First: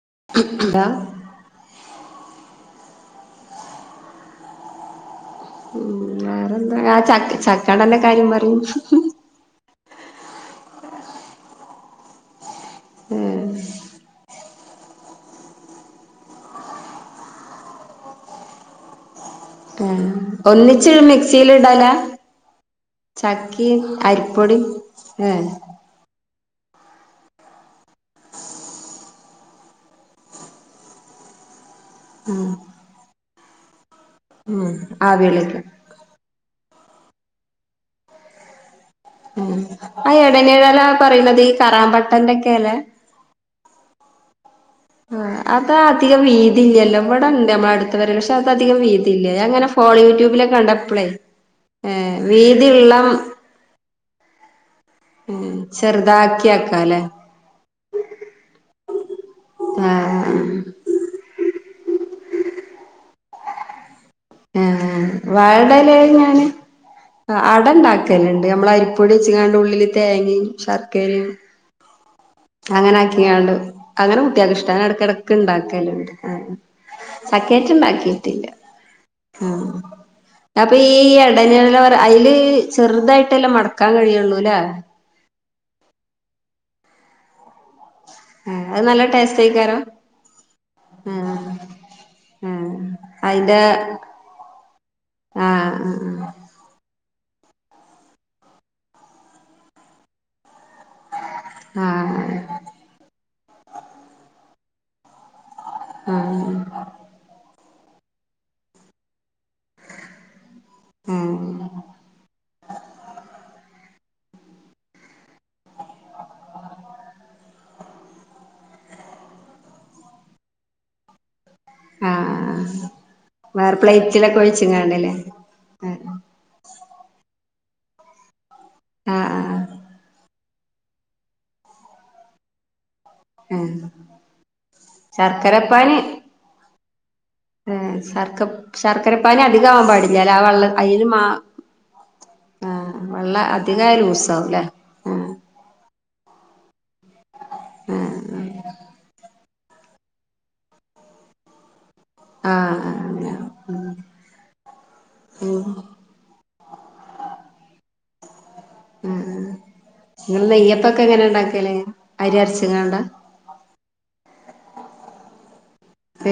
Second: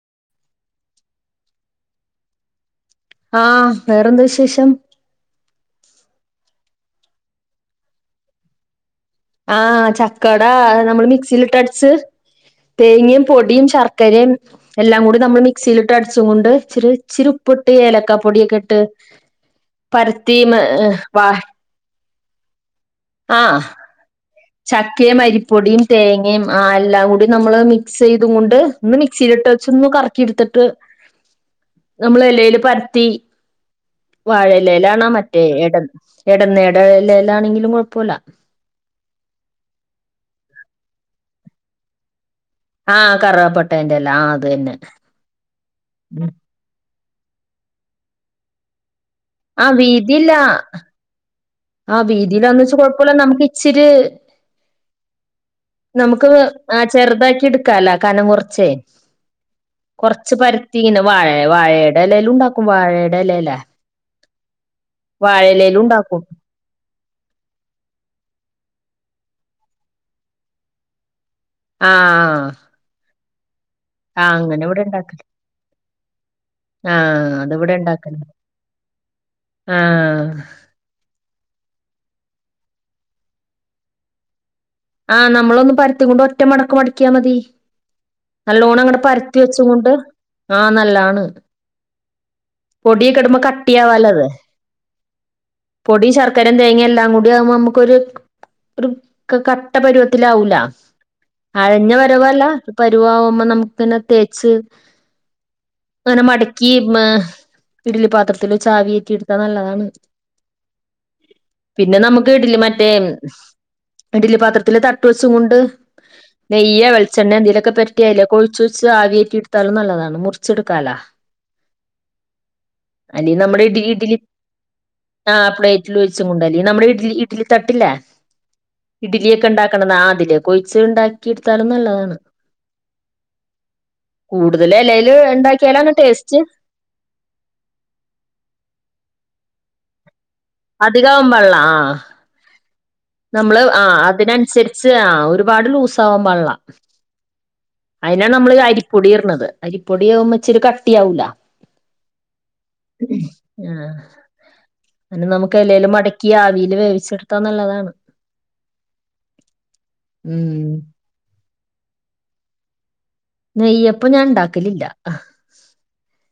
[inaudible] ആ വേറെന്ത് വിശേഷം ഉ വേറെന്താ ആ ച ചക്കണല്ല കാര്യം പറയും ആ ചക്കട നമ്മള് മിക്സിയിലിട്ടടിച്ച് തേങ്ങയും ഏഹ് പൊടിയും ശർ ക്കരയും എല്ലാം കൂടി നമ്മൾ മിക്സിയിലിട്ട് അടിച്ചും കൊണ്ട് ച്ചിരി ച്ചിരി ഉപ്പിട്ട് ഏലക്കാ പൊടിയൊക്കെ ഇട്ട് ഏഹ് പരത്തി ഒന്നിച്ച് വാ മിക്സിൽ ഇടാനാ ആഹ് ചക്കയും അരിപ് ചക്കയും അരിപ്പൊടിയും തേങ്ങ് യും എല്ലാം കൂടി നമ്മള് മിക്സ് ചെയ്തും കൊണ്ട് ഒന്ന് മിക്സിയിലിട്ട് വെച്ച് ഒന്ന് കറക്കി എടുത്തിട്ട് നമ്മള് എലെല് പരത്തി ഉം വാഴലേലാണാ മറ്റേ ആവിളിക്കും ട എടന്ന്ട ഴെലെലാണെങ്കിലും കുഴപ്പമില്ല ഉ ആ എടനഴല്ലാ പറയുന്നത് ഈ കറാമ്പട്ടന്റെ ആഹ് കറവാപ്പൊട്ടേന്റെലാ ആ അതന്നെ ആ അത് അധികം വീതി ഇല്ലല്ലോ ഇവിടെണ്ട് നമ്മ അടുത്ത് വരെ പക്ഷെ അത് അധികം വീതി ല്ല ആ അങ്ങനെ വീതിയില്ല ഫോളിങ്ട്യൂബിലൊക്കെ കണ്ടപ്പളേ ആ ഏഹ് വീതിയിലാന്ന് വച്ച് വീതിയുള്ള കൊഴപ്പമില്ല നമുക്ക് ഇച്ചിരി ഉം നമുക്ക് ചെറുതാക്കി ആ ആക്കാല്ലേ ചെറുതാക്കി എടുക്കാലാ കനം കുറച്ചേ കൊറച്ച് ആഹ് പരുത്തിനെ വാഴ വാഴയുടെ ഇലയിലും ഉണ്ടാക്കും വാഴയുടെ ലല്ലേ ആ വാഴെടെലേൽ ഞാന് അട ഉണ്ടാക്കലണ്ട് നമ്മള് അരിപ്പൊടി വച് [unintelligible] ഉള്ളില് തേങ്ങയും ശർക്കരയും ആഹ് അങ്ങനാക്കിയാണ്ട് അങ്ങനെ ആഹ് കുട്ടികക്ക് ഇഷ്ടാണ് ഇവിടെ ഇണ്ടാക്കല് ഇടക്കിടക്ക് ഇണ്ടാക്കലുണ്ട്. ആഹ് ചക്കേച്ച് അതിവിടെ ഇണ്ടാക്കല് ഉണ്ടാക്കിട്ടില്ല ആഹ് അപ്പൊ ഈ യട് [unintelligible] അതില് ചെറുതായിട്ട് അല്ലെ മടക്കാൻ കഴിയള്ളൂല്ലേ. ആഹ് നമ്മളൊന്ന് പരത്തി കൊണ്ട് ഒറ്റ മടക്ക് മടക്കിയാ മതി. ആഹ് നല്ലോണം അത് അങ്ങടെ നല്ല പരത്തി ടേസ്റ്റ് വെച്ചും ആയിക്കാരം കൊണ്ട് ആ നല്ലാണ് ആഹ് ആഹ് പൊടിയൊക്കെ ഇട്മ്പം അയിന്റെ കട്ടിയാവല്ലത് ആഹ് പൊടിയും ശർക്കരയും തേങ്ങ എല്ലാം കൂടെ [unintelligible] ആകുമ്പോ നമക്ക് ഒരു ഒരു ക കട്ട പരുവത്തില് ആവൂലോ. ആഹ് അഴഞ്ഞ ആഹ് പരുവല്ല പരുവവാവുമ്പോ നമുക്ക് തന്നെ തേച്ച് അങ്ങനെ ആഹ് മടക്കി മ് ഇഡലി പാത്രത്തിവച്ച് അവികയറ്റിഎടുത്താ നല്ലതാണ്. ആഹ് പിന്നെ നമ്മുക്ക് ഡലി മറ്റേം ഇഡലി പാത്രത്തിലെ തട്ടുവച്ചും കൊണ്ട് നെയ്യ് വെളിച്ചെണ്ണെയോ എന്തേലൊക്കെ പെരട്ടി അതിലേക്കൊഴിച്ചേച്ച് ആവിയേറ്റി എടുത്താല് നല്ലതാണ് മുറിച്ചെടുക്കാലാ. ആഹ് വേറെ പ്ലേറ്റില് ഒക്കെ വെച്ചും ങ്ങാണ്ട് അല്ലേ? ആഹ് പ്ലേറ്റില് ഒഴിച്ചും കൊണ്ടാല്ലി നമ്മുടെ ഇഡലി ഇഡ്ലി തട്ടില്ലേ? ഇഡിലി ആഹ് ഒക്കെണ്ടാക്കണത് ആതിലേക്ക് ഒയിച്ച് ഇണ്ടാക്കി എടുത്താലും നല്ലതാണ്. ആഹ് കൂടുതല് എലേല് ഇണ്ടാക്കിയാല് ആണ് ശർക്കരപ്പാനി ടേസ്റ്റ്. ഏഹ് ശർക്ക ശർക്കരപ്പാനി അധികം ആവാൻ പാടി എല വെള്ളൻ അയ്യല് മാ അധികാവാൻ പാടില്ല ആ ആഹ് വെള്ള നമ്മള് ആ അധികായ അതിന് ലൂസാവുംല്ലേ അനുസരിച്ച് ആ ആഹ് ഒരുപാട് ലൂസ് ആവാൻ പാൾല്ല അയിനാ നമ്മള് അരിപ്പൊടി ഇർണത്. അരിപ്പൊടിയമ്പം ഇച്ചിരി കട്ടി ആവൂല ആഹ് ആഹ് ആഹ് അങ്ങനെ ആ ഉം പിന്നെ നമുക്ക് ഉം എലേല് മടക്കി ആവി ല് വേവിച്ച് എടുത്താ നല്ലതാണ് നിങ്ങള് ഉം നെയ്യപ്പം ഒക്കെ എങ്ങനെ എണ്ടാക്കല്ല് അരി അരച്ചും ങ്ങാണ്ട. നെയ്യപ്പം ഞാൻ ഉണ്ടാക്കലില്ല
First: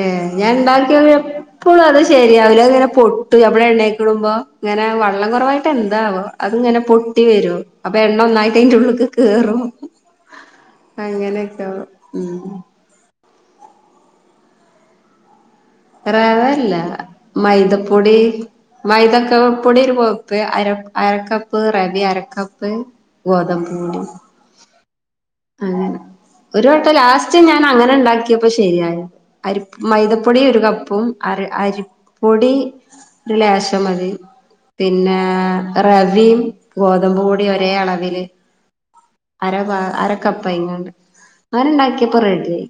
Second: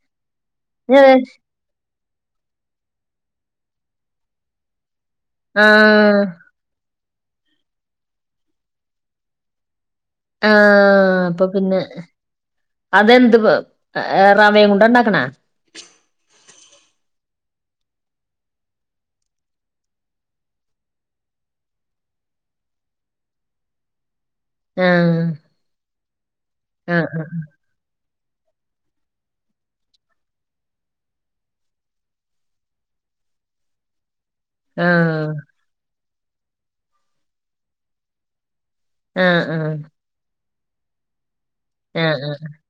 ഏഹ് ഞാൻ ണ്ടാക്കിയത് എപ്പോളു അത് ശ ശരിയാവില്ല അത് ഇങ്ങനെ പൊട്ടും അപ്പഴേ എണ്ണക്കിടുമ്പോ ഇങ്ങനെ വള വെള്ളം കൊറവായിട്ട് എന്താവോ അത് ഇങ്ങനെ പൊട്ടി വെരും അപ്പൊ എണ്ണൊന്നായിട്ട് അതിന്റെ ഉള്ളിക്ക് കേറും ആഹ് അപ്പ അങ്ങനെയൊക്കെ പിന്നെ ആവും. ഉം അത് എന്ത് ആ റവേം കൊണ്ട് ഒണ്ടാക്കണ? റവ അല്ല മൈദപ്പൊടി മൈതക്കപൊടി ഒരു പോപ്പ് അര അരക്കപ്പ് റവേ അരക്കപ്പ് ഗോതമ്പുപൊടി ആഹ് ആഹ് ഒരു വട്ടം ആഹ് ലാസ്റ്റ് ഞാൻ അങ്ങനെ ഉണ്ടാക്കി ക്കിയപ്പോ ശരിയ അരി മൈദപ്പൊടി ഒരു കപ്പും അര അരിപ്പൊടി ഒരു ലേശം മതി- പിന്നെ ആഹ് റവയും ഗോതമ്പ് പൊടിയും ഒരേ അളവില് ആഹ് അര ബാ ആഹ് അരക്കപ്പ് ഇങ്ങാണ്ട് ആരിണ്ടാക്കിയപ്പോ ആഹ് ആഹ് റെഡി ആയി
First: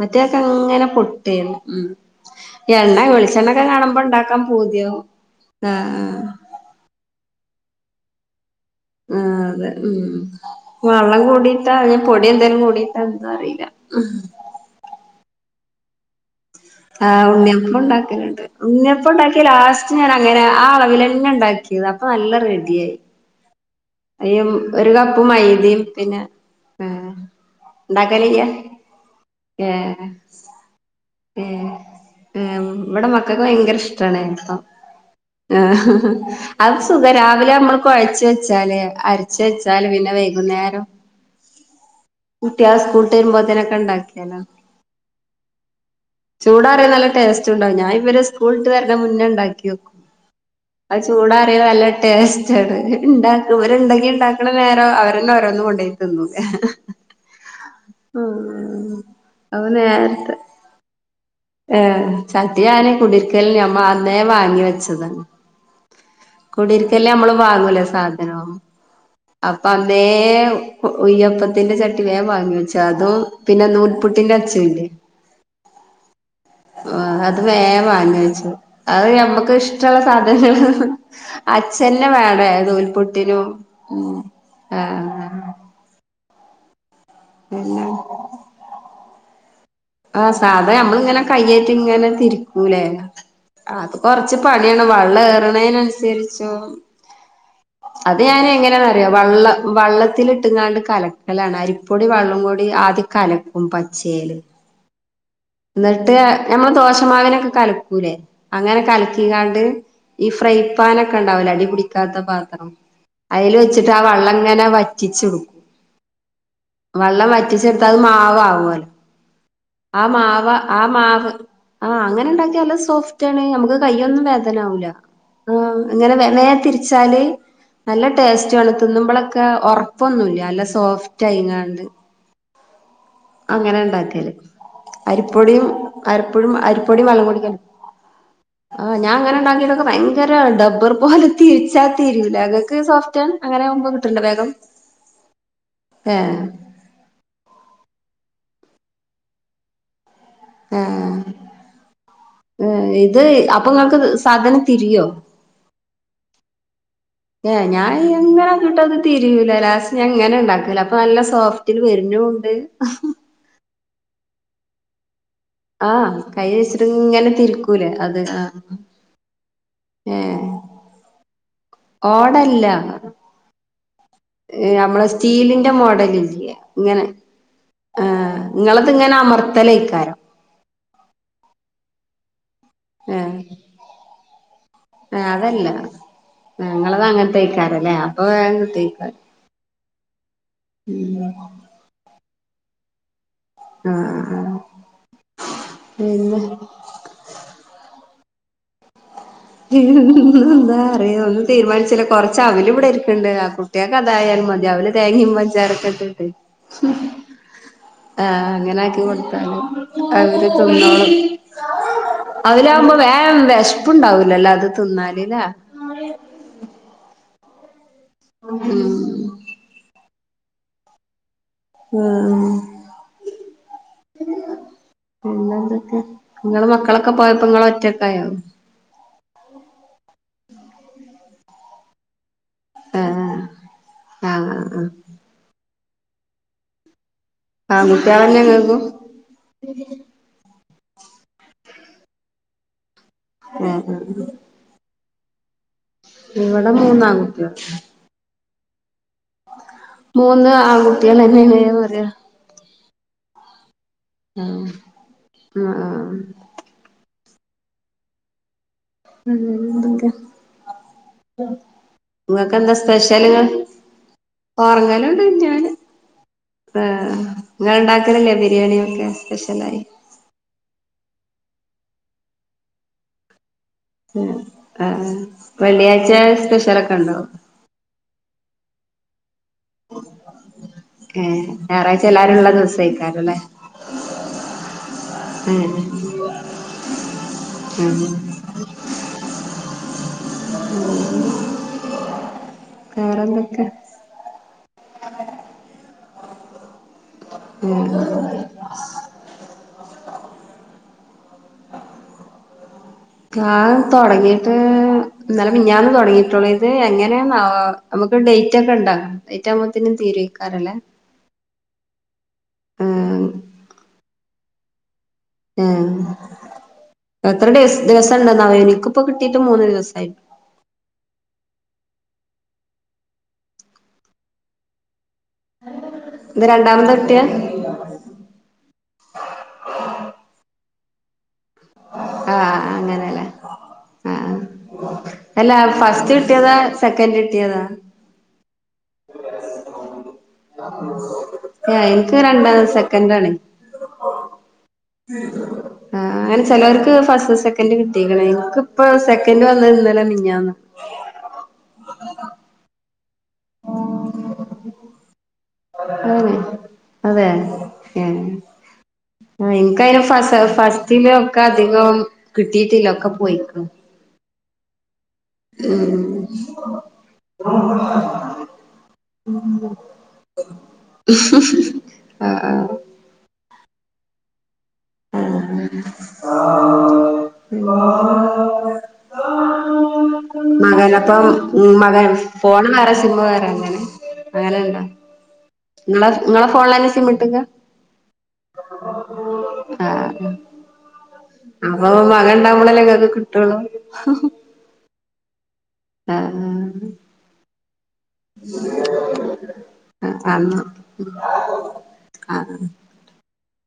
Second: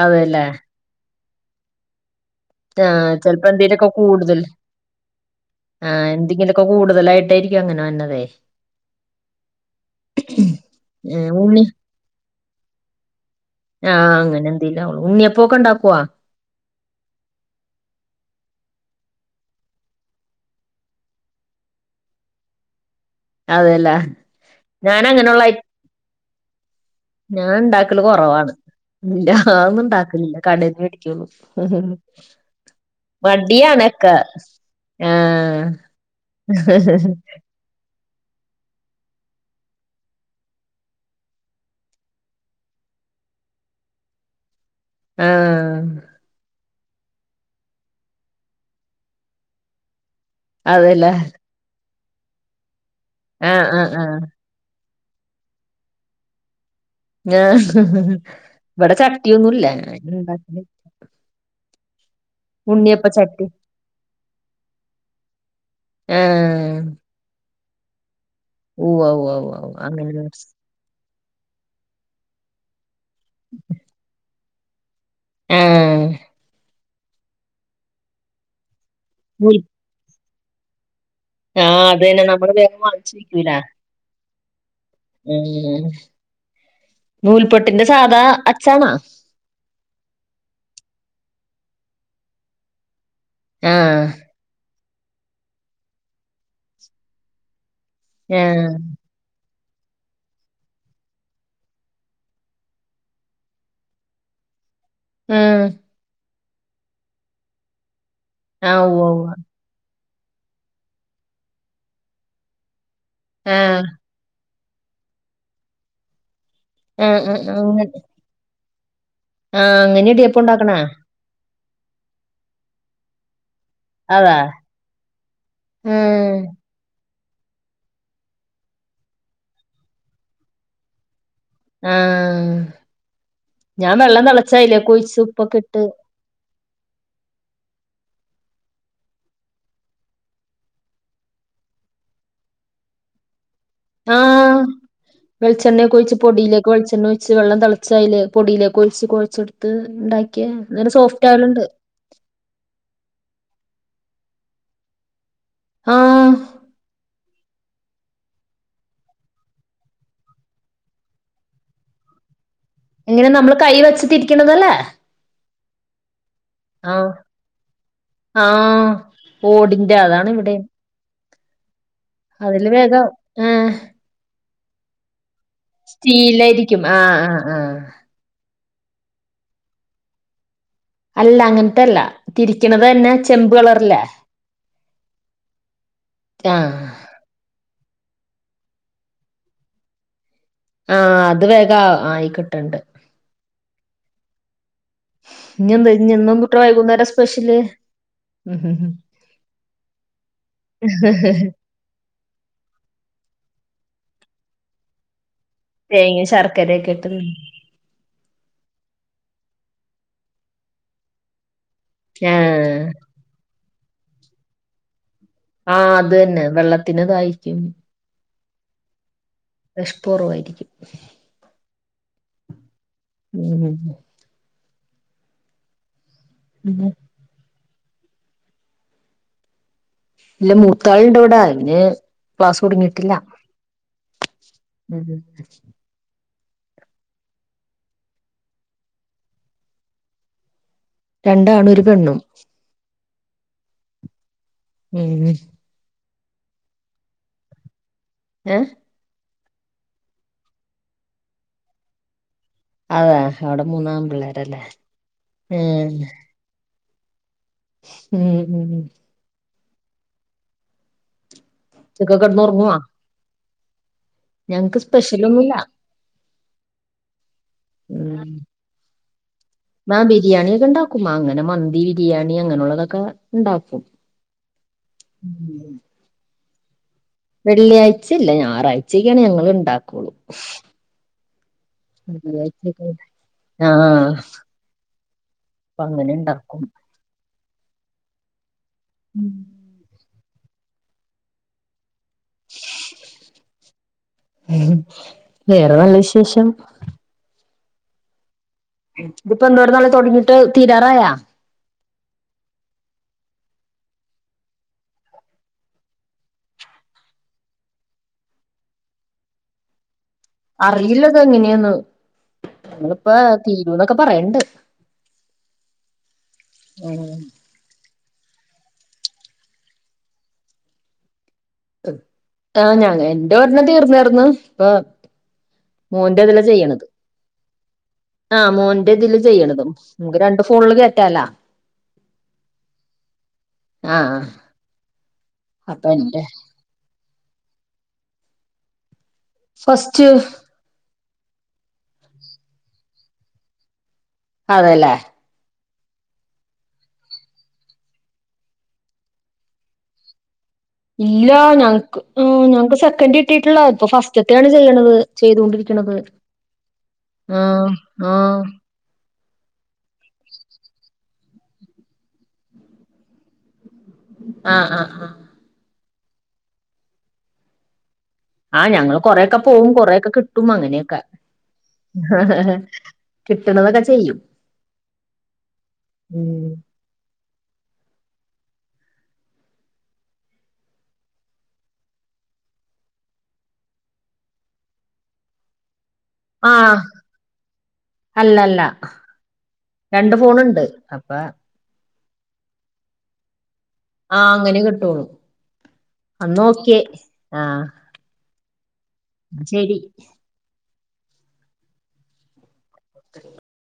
മറ്റേത് ഒക്കെ അതെല്ലേ അങ്ങനെ പൊട്ടിയേനെ ഉം എണ്ണ ആഹ് ചെലപ്പോ വെളിച്ചെണ്ണ ഒക്കെ എന്തേലൊക്കെ കാണുമ്പോ കൂടുതൽ ഇണ്ടാക്കാൻ പൂതിയാവും. ആഹ് എന്തെങ്കിലും ഒക്കെ കൂടുതല് ആയിട്ട് ആയിരിക്കും അങ്ങനെ വന്നതെ ആഹ് അതെ ഉം വെള്ളം ഉണ്ണി കൂടിട്ടാ അ പൊടി എന്തേലും കൂടിട്ടാ എന്താ അറിയില്ല ഉം ആഹ് അങ്ങനെ എന്തേലും അവൊള്ളൂ ഉണ്ണി അപ്പം ഒക്കെ ഉണ്ടാക്കുവ? ആഹ് ഉണ്ണിയപ്പം ഉണ്ടാക്കലണ്ട് ഉണ്ണിയപ്പം ഒണ്ടാക്കി ലാസ്റ്റ് ഞാൻ അങ്ങനെ ആഹ് അളവിൽ അന്നെ ഒണ്ടാക്കി അപ്പൊ നല്ല റെഡിയായി അതെല്ലേ അരിയും ഒരു ഞാൻ കപ്പ് അങ്ങനെയുള്ള മൈദയും പിന്നെ ഏഹ് ഞാൻ ഇണ്ടാക്കല് ഉണ്ടാക്കലില്ല കൊറവാണ് ഇല്ല ഒന്നും ഏഹ് ഇണ്ടാക്കലില്ല കടേന്ന് മേടിക്കും ഏഹ് ചോറും ഏഹ് ഇവിടെ മക്കൾക്ക് ഭയങ്കര ഇഷ്ടാണ് ആഹ് അത് സുഖ രാവിലെ നമ്മൾ കുഴ ച്ച് വെച്ചാല് അരച്ച് വെച്ചാല് പിന്നെ വൈകുന്നേരം കുട്ട്യാള് സ്കൂൾട്ട് വരുമ്പോത്തനെക്കെണ്ടാക്കിയാലോ ആഹ് ചൂടാറിയ നല്ല ടേസ്റ്റ് ഉണ്ടാവും ഞാൻ ഇവര് സ്കൂളിട്ട് വരുന്ന മുന്നേ ഉണ്ടാക്കി വെക്കും അത് അതെല്ലേ ചൂടറിയ നല്ല ടേസ്റ്റാണ് ആഹ് ഇവര് ആഹ് ഇണ്ടെങ്കി ആഹ് ഉണ്ടാക്കണ നേരം അപ്പന്നെ ഓരോന്ന് കൊണ്ടോയി തിന്നും ആഹ് ഇവിടെ ഉം അപ്പൊ ചക്കയൊന്നുല്ല നേരത്തെ ഏഹ് ചട്ടി ഞാനെ കുടരിക്കല്ന് ഞമ്മള് അന്നേ വാങ്ങി വെച്ചത ആഹ് കുടിരിക്കല്ന് നമ്മള് വാങ്ങുലെ ഉവ്വ ഉവ്വ ഉവ്വ അപ്പൊ ഉവ്വ അന്നേ അങ്ങനെ കു കുയ്യപ്പത്തിന്റെ ചട്ടി വേഗം വാങ്ങി വെച്ച് അതും പിന്നെ നൂൽപുട്ടിന്റെ അച്ചും ഇല്ലേ ആഹ അത് വേംന്ന് വെച്ചു അത് മ്മക്ക് നൂൽ ഇഷ്ടമുള്ള സാധനങ്ങ ആഹ് അച്ഛനെ അതന്നെ വേണേ നമ്മള് വേഗം തൂൽപുട്ടിനും ഉ ആ ഉ പിന്നെ നൂൽപൊട്ടിന്റെ സാധാ അഛാണാ ആഹ സാധാ നമ്മളിങ്ങനെ കയ്യേറ്റ് ഇങ്ങനെ തിരിക്കൂലേ അത് ആഹ് കൊറച്ച് പ അങ്ങനാണ് വെള്ളം റണനനുസരിച്ചോ അത് ഞാൻ ആഹ് എങ്ങനെയണ അറിയ വെള്ളം വള്ളത്തിിട്ടുംങ്ങാണ്ട് കലക്കലാണ് ആരിപ്പൊടി വള്ളം കൂടി ആദ്യ കലക്കും പച്ചൽ ആഹ് എന്നിട്ട് ഞമ്മൾ ദോഷമാവിനൊക്കെ കലക്കൂലേ അങ്ങനെ ആഹ് ഉവ്വ ഉവ്വ കലക്കിങ്ങാണ്ട് ഈ ഫ്രൈ പൻൊക്കെ ഉണ്ടാവൂല അടിപടിക്കാത്ത പാത്രം അതിൽ ആഹ് വെച്ചിട്ട് ആ വെള്ളം ഇങ്ങനെ വറ്റിച്ചടുക്കും ആഹ് വെള്ളം ആഹ് വറ്റിച്ചെടുത്ത അങ്ങനെ അത് മാവ് ആവല്ലെ ആഹ് ആ അങ്ങനെ ഇടിയപ്പം മാവ് ഉണ്ടാക്കണ ആ മാവ് ആഹ അങ്ങനെ ഉണ്ടാക്കിയ നല്ല സോഫ്റ്റ് ആണ് നമുക്ക് കയൊന്നും അതാ വേദനാവൂില്ല ഇങ്ങനെ ആഹ് വനയെ തിരിച്ചാല് നല്ല ടേസ്റ്റ് ആാണ് തിന്നുമ്പോളൊക്കെ ഉറപ്പൊന്നുമല്ല നല്ല സോഫ്റ്റ് ആയിങ്ങാണ്ട് ആഹ അങ്ങനെ ഉണ്ടാത്തില് ഒഴിച്ച് ഉപ്പൊക്കെ അരിപ്പൊടും ഇട്ട് അരിപ്പഴും അരിപ്പൊടി മളം കുടിക്കണ്ട് ആ ഞാൻ അങ്ങനെ ഉണ്ടാക്കിട്ടൊക്കെ ഭയങ്കര ഡബ്ബർ പോലെ തിരിച്ചാത്തിരില അതൊക്ക് സോഫ്റ്റ്ണ് ആഹ വെളിച്ചെണ്ണയൊക്കെ ഒഴച്ച് പൊടിയിലേക്ക്െ വെളിച്ചെണ്ണ ഒഴിച്ച് വെള്ളം തിളച്ചല് പൊടിയിലേക്കെ ഒഴിച്ച് കൊഴച്ച്െടുത്ത് ഉണ്ടാക്കിയ അന്നര സോഫ്റ്റ് ആയാലണ്ട് അത് അപ്പൊ ക്ക് സാധനം തിരിയോ ആഹ ഏ ഞാൻ എങ്ങനെോട്ട് അത് തിരിൂല ലാസ് എങ്ങനെ ഉണ്ടാക്കല അപ്പൊ നല്ല സോഫ്റ്റില് വ ഉണ്ട് എങ്ങനെ നമ്മള് കൈ വെച്ചിത്തിരിക്കണതല്ലേ ആഹ കൈച്ചട്ട ഇങ്ങനെ തിരുക്കൂല അത് ആ ആഹ് ഓടിന്റെ ഏ അതാണ് ഇവിടെ ഓടല്ല അതില് വേഗം ആഹ് നമ്മള സ്റ്റീലിന്റെ മോഡല ഇല്ലയേ സ്റ്റീലായിരിക്കും ഇങ്ങനെ ആഹ് ആഹ് ആഹ് ഹ നിങ്ങളത് ഇങ്ങനെ അമർത്തലയിക്കാരം അല്ല അങ്ങനത്തല്ല തിരിക്കണത് തന്നെ ചെമ്പ് കളറല്ലേ ആ അതല്ല ഞങ്ങളത് അങ്ങനത്തെഴക്കാറേ അല്ലെ അപ്പൊ വേറെ ക തേക്ക ആഹ അത് വേഗം ആയി കിട്ടണ്ട് ആഹ ഉ ഇനി എന്താ ഇന്നും കുിട്ട വൈകുന്നേരം സ്പെഷ്യല് ഉ ഉ എന്താ അറിയ ഒന്നന്ന് തീരുമാനിച്ചില്ല കൊറച്ച് അവല ഇവിടെ ഇരിക്കണ്ട് ആ കുട്ടിയക്കെ അതായാലും മതി അവല് തേങ്ങിമ്മഞ്ചാരക്കെ തേങ്ങ ഇട്ടിട്ട് ശർക്കരയൊക്കെ ഇട്ട് ആഹ അങ്ങനെ ആക്കി കൊടുത്താലും അവര് തൊന്നോളം ആ അതിലകുമ്പോ വേ വിഷപ്പുണ്ടാവൂലല്ലോ അത് തിന്നാല് ആഹ അത് തന്നെ വെള്ളത്തിന് കായിക്കൂ ഉം ബഷ്പൂറവായിരിക്കും ആഹ ഉം നിന്തൊക്കെ നിങ്ങളടെ മക്കളൊക്കെ പോയപ്പോ നിങ്ങള ക്കായോ ഇല്ല മൂത്താളിൻന്റെ കൂടൊയിെ ക്ലാസ് കുടുങ്ങിട്ടില്ല ആഹ് ആഹ് ആഹ് ആ മുുട്ടിയന്നെ കേൾക്കൂ രണ്ടാണ് ഒരു പെണ്ണും ഉഹ ഉ ഉ ഉ ഇവിടെ മൂന്നാംകുട്ടിയ ഏ മൂന്ന് ആൺകുട്ടിയാലന്നെ പറയാ അതാ അവിടെ മൂന്നാ പിള്ളേരല്ലേ ആഹ് ഉം ആഹ് ഉം ഉം ഉ നിങ്ങൾക്ക് ഇതൊക്കെ കിടന്ന് എന്താ ഉറങ്ങുവാ സ്പെഷ്യൽിങ്ങൾ ഞങ്ങക്ക് സ്പെഷ്യൽ ഒന്നുമില്ല പറങ്കാലോണ്ടന്നാന് ആ ഇങ്ങള് ഉണ്ടാക്കല് ഉം ല്ലേ ബിരിയാണിയ ഒക്കെ ആ ബിരിയാണിയ ഒക്കെ ഉണ്ടാക്കും അങ്ങനെ മന്തി ബിരിയാണി അങ്ങനെയുള്ളതൊക്കെ ഇ ണ്ടാക്കും. വെള്ളിയാഴ്ച സ്പെ വെള്ളിയാഴ്ച ഇല്ല ഞായറാഴ്ചക്കാണ് ഞങ്ങള് ഇണ്ടാക്കുള്ളൂ ഏ ഞായറാഴ്ച എല്ലാരും ഉള്ള ദിവസേക്കാരല്ലേ ആഹ് ഉം അപ്പൊ അങ്ങനെ ഉണ്ടാക്കും ഉം ഉം വേറെന്തൊക്കെ ഉം വേറെ നല്ല വിശേഷം ഉം ഇതിപ്പോ എന്തോര് നാള തുടങ്ങിട്ട് തീരാറായാ ആ തൊടങ്ങീട്ട് ഇന്നലെ മിഞ്ഞാന്ന് തൊടങ്ങിട്ടുള്ളൂ ഇത് എങ്ങനെയാണാവോ നമുക്ക് [unintelligible] അറിയില്ലത എങ്ങനെയന്ന് ഞങ്ങളി പ്പ ആഹ് തീരൂന്നൊക്കെ പറയണ്ട് ആ എത്ര ദിവ ദിവസംണ്ട എനിക്കിപ്പ കിട്ടിട്ട് മൂന്ന് ദിവസമായി ആഹ ഞാങ്ങ എന്റെ ഒരെണ്ണം തീർന്നരുന്നു മോന്റെ ഇതല്ല ഇത് ചെയ്യണത് രണ്ടാമതാ കിട്ടിയെ ആഹ മോന്റെ ഇതില് ചെയ്യണതുംക്ക് രണ്ടു ഫോണില് കയറ്റാലാ ആഹ അങ്ങനെല്ലേ ആ ആഹ് അല്ല അപ്പൊ ഫസ്റ്റ് എന്റെ കിട്ടിയതാ സെക്കൻഡ് കിട്ടിയതാ ഫസ്റ്റ് എനിക്ക് രണ്ട സെക്കൻഡ ആണ്. അതെല്ലേ [inaudible] ആ അങ്ങനെ ചെലവർക്ക് ഫസ്റ്റ് സെക്കൻഡ് കിട്ടീക്ക്ണ്. എന്കിപ്പോ സെക്കൻഡ് വന്ന ഇന്നല മിഞ്ഞാന്ന ഇല്ല ഞങ്ങക്ക് ഞങ്ങക്ക് സെക്കൻഡ കിട്ടിട്ടുള്ള ഇപ്പൊ ഫസ്റ്റത്തെയാണ് ചെയ്യണത് ചെയ്തൊണ്ടിരിക്കണത് അങ്ങനെ ആഹ ആഹ ആ ഇൻകയ്ൻ ഫസ ഫസ്റ്റിലൊക്കെ അധികം കിട്ടീട്ടില്ലൊക്കെ പോയി. ആഹ ആഹ് ആ ഉം ആഹ് ഞങ്ങള് കൊറെക്കെ പോ വും കൊറെക്കെ കിട്ടും അങ്ങനെക്കെ ആഹ് ആഹ ആഹ് കതൊക്കെ ചെയ്യും. ആഹ് [unintelligible] മകനപ്പം ഉം മകൻ ഫോണ് വേറെ സിമ്മ് വേറെ അങ്ങനെ അങ്ങനെ ണ്ടോ നിങ്ങളെ നിങ്ങളെ ഫോണില ആഹ് തന്നെ സിമ്മ് ട്ടക്ക അല്ലല്ല രണ്ട് ഫോണുണ്ട് അപ്പ അ മകൻ ഉണ്ടാവുമ്പളല്ലെ ഇങ്ങക്ക് കിട്ടുള്ളൂ ആഹ അങ്ങനെ കിട്ടോള്ളൂ അന്നാ ഓ ക്കേ ആഹ് ആഹ ശരി ആഹ [inaudible]